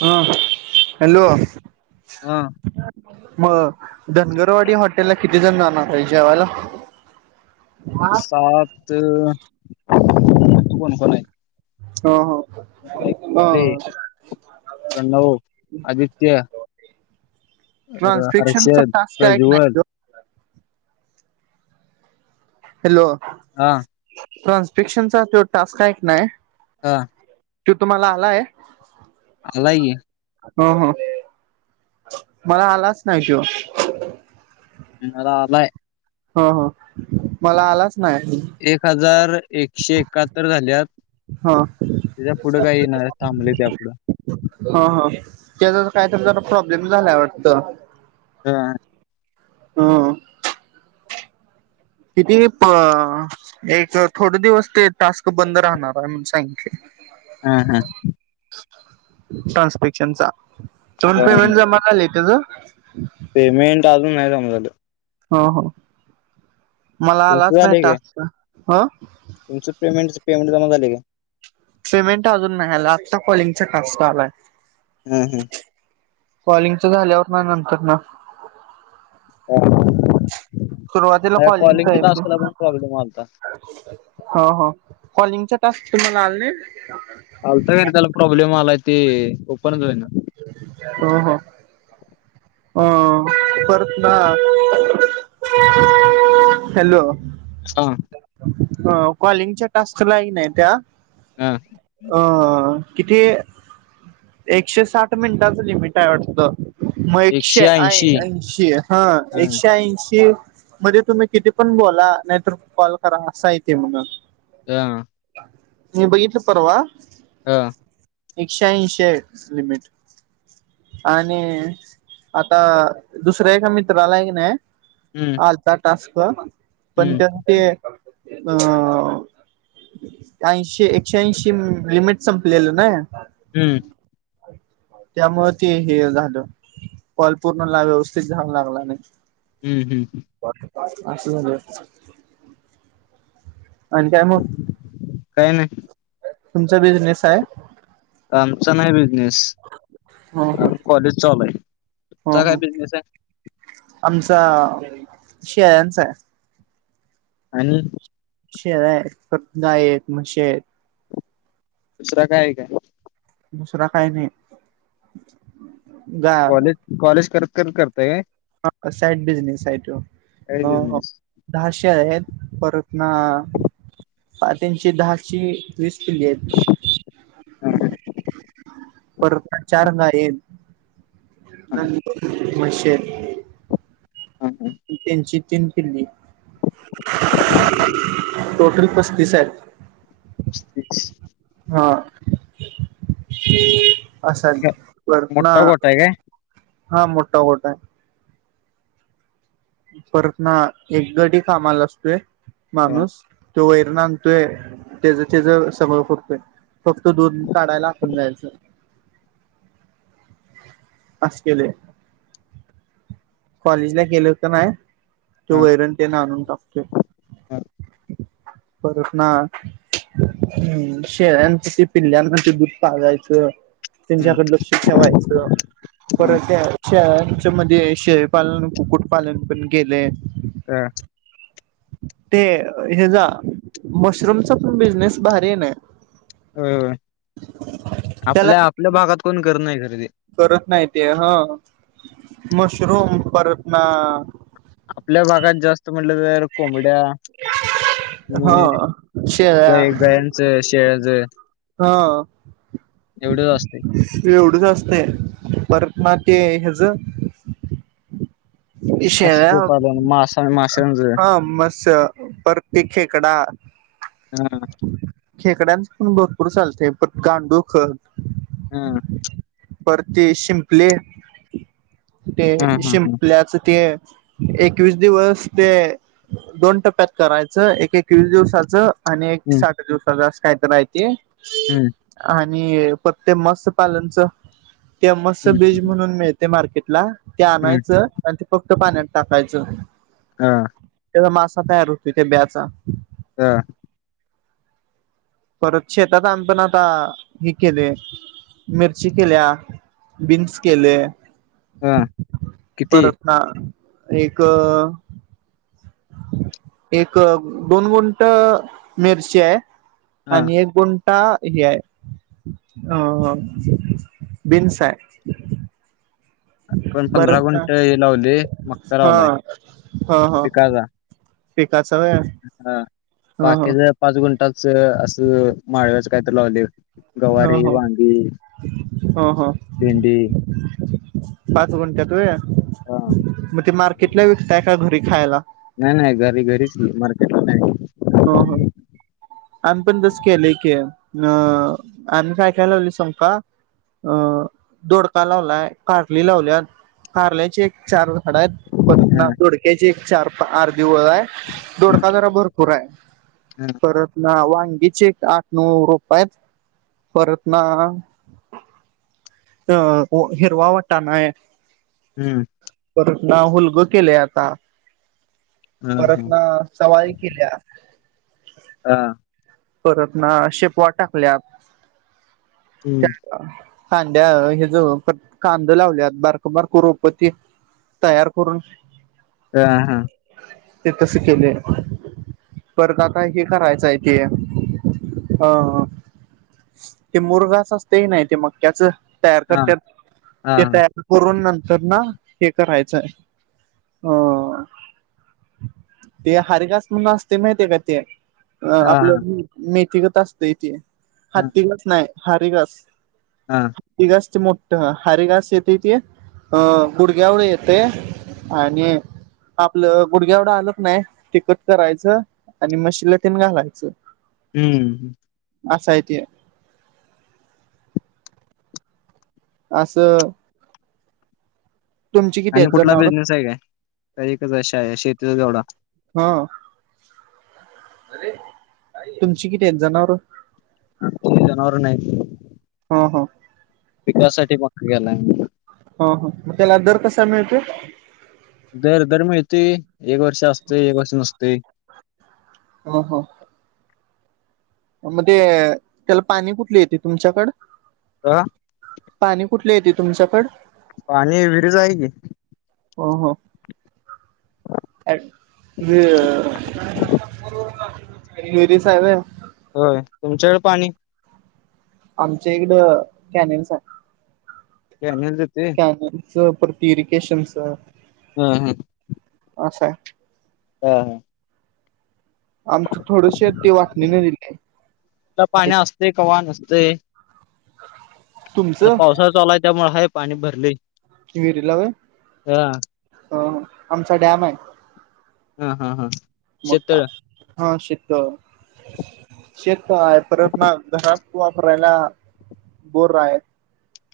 हा. हॅलो. हां. मग धनगरवाडी हॉटेल ला किती कितीजणं जाणार हाय जेवायला? माप सातजण अजून कोण कोण हाईत. हो हो. विनायक [unintelligible] प्रणव, आदित्य. अ ट्रान्सस्क्रीप्शनचा हर्षद टास्क हाय का नाही प्रज्वल त्यो हॅलो. आं. ट्रान्सस्क्रीप्शनचा तो टास्क आहे क नाय हा. तो तुम्हाला आलाय? आलाय की. हो हो, मला आलाच नाही त्यो. मला आलाय. हो हो, मला आलाच नाही त्यो. एक हजार एकशे एकाहत्तर झाल्यात. हां. त्याच्या पुढं काय येईना झाल्यात, थांबलय त्या पुढं हां हा त्याचा काय तर जरा प्रॉब्लेम झालाय वाटतं. हां. हं. कितीही प एक थोडं दिवस ते टास्क बंद राहणार हाय म्हणून सांगितलंय. अं हं. ट्रान्सस्क्रीप्शनचा. दोन पेमेंट जमा झालंय त्याजं. पेमेंट अजून नाही जमा झालं. हो हो मला तुमचं आलाच नाही झाले काय टास्क, अं. तुमचं पेमेंटचं पेमेंट जमा झालंय का? पेमेंट अजून नाही आला, आता कॉलिंगचा टास्क आलाय. हं हं. कॉलिंगचं झाल्यावरना नंतरना. अ सुरुवातीला माझ्या कॉलिंगच आहे कॉलिंगच्या ते टास्कला पण प्रॉब्लेम आलता. हो हो, कॉलिंगचा टास्क तुम्हाला आला नाही? [inaudible] आलत खरं त्याला प्रॉब्लेम आलाय ते ओपनच होईना. हो हो. अं परतना हॅलो. [unintelligible] अ कॉलिंगच्या टास्कला हाय नाय त्या हां. अ किती एकशे साठ मिनिटाचं लिमिट आहे वाटतं. म एकशे ऐ ऐंशी हां हं एकशे ऐंशी मध्ये तुम्ही किती पण बोला, नाहीतर कॉल करा असं आहे ते म्हणे. हा मी बघितलं परवा हा एकशे-ऐंशी आहे लिमिट आणि आता दुसऱ्या एका मित्राला आहे कनी हम्म होता टास्क पण त्याने ते अ ऐशी एकशे - ऐंशी लिमिट संपलेलं नाई हम्म त्यामुळं ते हे झालं काॅल पूर्णला व्यवस्थित झाला लागला नाही हम्म हम्म हम्म अस झाल होय आणि काय मग काय नाही तुमचा बिझनेस हाय? आमचा नाही बिझनेस हो हो अजून कॉलेज चालू हाय हो तूमचा काय हो बिझनेस हाय? आमचा शेळ्यांचा हाय आणि शेळ्या हाईत परत गाई आहेत म्हशी हाईत दुसर काय हाय काय? दुसरा काही नाही गा कॉलेज कॉलेज करत करत करताय काय? साईड बिजनेस हाय त्यो काय अ हो बिझनेस दहा शेळ्या आहेत परत न अ तेनची दहाची वीस पिल्ली हाईत हा परतन चार गाई हाईत म्हशी हाईत ह हा तेनची तीन पिल्ली टोटल पस्तीस आहेत पस्तिस हा अस आहेत परतन मोठा गोठा आहे काय हा मोठा गोठ हाय परत न एक गडी कामाला असतोय हा माणूस तो वैरन आणतोय तेज तेज सगळ करतोय फक्त दूध काढायला आपण जायचं अस केलय कॉलेज ला गेल की नाय हा तो वैरण तेन आणून टाकतोय हा परतन हम्म शेळ्यांसाठी पिल्ल्यांना ते दूध पाजायचं हम्म, त्यांच्याकड लक्ष ठेवायचं हा परत शेळ्यांच्या मध्येे शेळ पालन कुक्कुट पालन पण केलय हा ते हेजा मशरूमचा पण बिझनेस भारीये ना होय होय त्याला आपल्या आपल्या भागात कोण करत नाही खर ते करत नाही ते. ह मशरूम परत ना. आपल्या भागात जास्त म्हटल तर कोंबड्या हा. शेळ्या काय हा [unintelligible] एवढ असत. एवढच असतेय. परत मग ते हे हयाच. शेळ्या मत्स्यपालन मासा मासायच. हा. मस्स प्रत्ये खेकडा. हा खेकड्याच पण भरपूर चालते. परत गांडुळ खत हा. परत ते शिंपले. ते हा हा हा शिंपल्याच ते एकवीस दिवस ते दोन टप्प्यात करायच. एक एक वीस दिवसाच आणि एक हम्म साठ. दिवसा जास्त काय तर राहती. हम्म आणि ते मत्त्य पालनच. ते मस्स्य हम्म बीज म्हणून मिळत ते मार्केट ला ते हम्म आणायच आणि ते फक्त पाण्यात टाकायचं. ह. त्याचा मासा तयार होतो त्या ब्याचा ह परत शेतात आणतो ना आता हे केले. मिरची केल्या. बीन्स केले. हा. किती? हा. एक एक -दोन गुंट मिरची आहे हा आणि एक गुंटा हे आहे. अ बिन्स आहे. आपण पंधरा परत गुंट हे लावले, मका हा लावलाय ह ह पिकाला. पिकाच वहाय. हा बाकीच पाच गुंटाच असं माळव्याच काय तर लावले. हा गवारी हो वांगी हा हा. भेंडी पाच गुंट्यात होय हा मग ते मार्केटला विकतय, का घरी खायला? नाही नाही घरी घरीच मार्केट ला नाही. हो हो आम्ही पण तस केले की, अ आम्ही काय- काय लावले सांगू का? अ दोडका लावलाय. कारली लावल्यात कारल्याची एक चार झाड आहेत. प हा दोडक्याची एक चार आर् दिवस आहे हा दोडका जरा भरपू पुरा आहे हा परत ना वांगीचे आठ -नऊ रोप हेत. परत ना अ हिरवा वाटानाय. हम्म परत ना हुलग केले आता. हा परत हा ना सवारी केल्यात. हा परत ना शेपवाट टाकल्यात. हम्म कांद्या हे ज कांद लावल्या बारकबारक रोप ते तयार करून ह हा ते तस केलय परत आता हे करायचं आहे ते अ ते मुरगाच असतय की नाही ते मक्याच तयार हा करत्यात हा ते हा तयार कोरोन नंतर न हे करायचंय अ ते हर कास म्हणून असते माहितीय का ते हा हा आपलं मेथीगत असतय ते हाती घस नाही हारी घस हा ती घासची मोठ हारी घास येतय ते अ गुडग्यावर येतय आणि आपलं गुडग्या एवढं आलत नाही ते कट करायचं आणि मशीला तेन घालायचं हम्म असाय ते अस किती आणि आहेत कुठला जनावर बिझनेस आहे काय तर एकच आहे शेतीचा तेवढा हा तुमची किती आहेत जनावर आमची जनावर नाहीत हा हा पिकासाठी मक गेलाय मग ह ह मग त्याला दर कसा मिळतोय दर दर मिळतोय एक वर्ष असतोय एक वर्ष नसतोय हो हो म ते त्याला पाणी कुठल येतय तुमच्याकड आ पाणी कुठल येतय तुमच्याकड पाणी विहिरिच आहे की हो हो विहिर विहिरीचं हाय व्हय होय तुमच्याकड पाणी आमच्या इकडं [inaudible] आहे [inaudible] परत प्यूरिकेशनच हम हम असय हा हा आमच थोड शेत ते वाटणीन दिलय कवा पाणी असतय कवा नसतय आता तुमचं पावसाच चालू हाय त्यामुळे हाय पाणी भरलय विहिरीला होय हो आमचा डॅम हाय हा हा हा मोठा शेततळ हा शेत शेत आहे परत न घरात वापरायला बोर हाय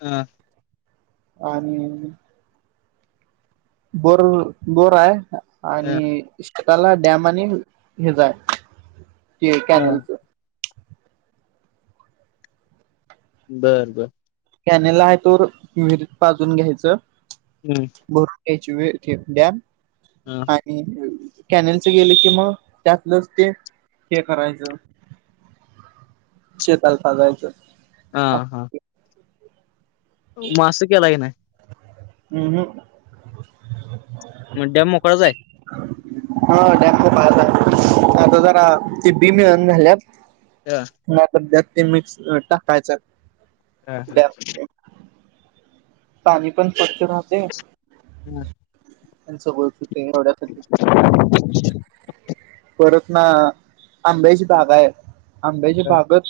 हा आणि बोर बोर हाय ह आणि शेताला डॅम आणि हेज आहे, ते ह कॅनेलच. बर बर कॅनल आहे तोवर विहरीत पाजून घ्यायच. हम्म भरून घ्यायची विहीर ती डॅम. [unintelligible] आणि कॅनलच गेल कि मग त्यातलंच ते हे करायच. शेताला पाजायच. ह हा मासे केलय की नाही? उम्म हम्म मग डॅम मोकळाच आहे. ह डॅम मोकळाच आहे. आता जरा ते बीन झाल्यात. [unintelligible] नाही तर ते मिक्स टाकायच. [unintelligible] पाणी पण स्वच्छ राहते. हम्म त्यांच बोलतो तु एवढ [inaudible] परत ना आंब्याची बाग आहे. आंब्याची बागच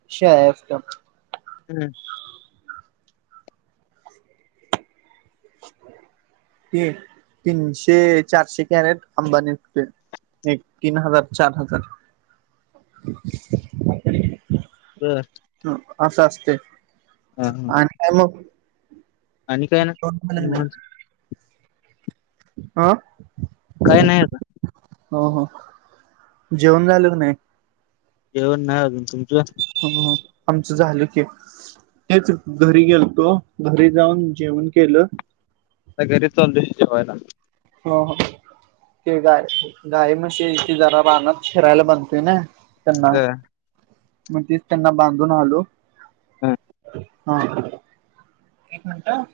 [unintelligible] हम्म ते तीनशे, चारशे कॅरेट अंबा नीघतोय. एक तीन हजार, चार हजार [unintelligible] ह अस असतय. हा हा आणि काय मग. आणि काय जेवण नाही झालं निवांत. अ काही नाही आता. हो हो, जेवण झाल का नाही? येवण नाही अजून. तुमच ह आमच झाल की. तेच घरी गेलतो. घरी जाऊन जेवण केल. आता घरी चललोय जेवायला. हो हो ते गाय गाय म्हशीचे जरा रानात फिरायला म्हणतोय ना. त्यांना मग तेच त्यांना बांधून आलो. हम्म हा एक मिनट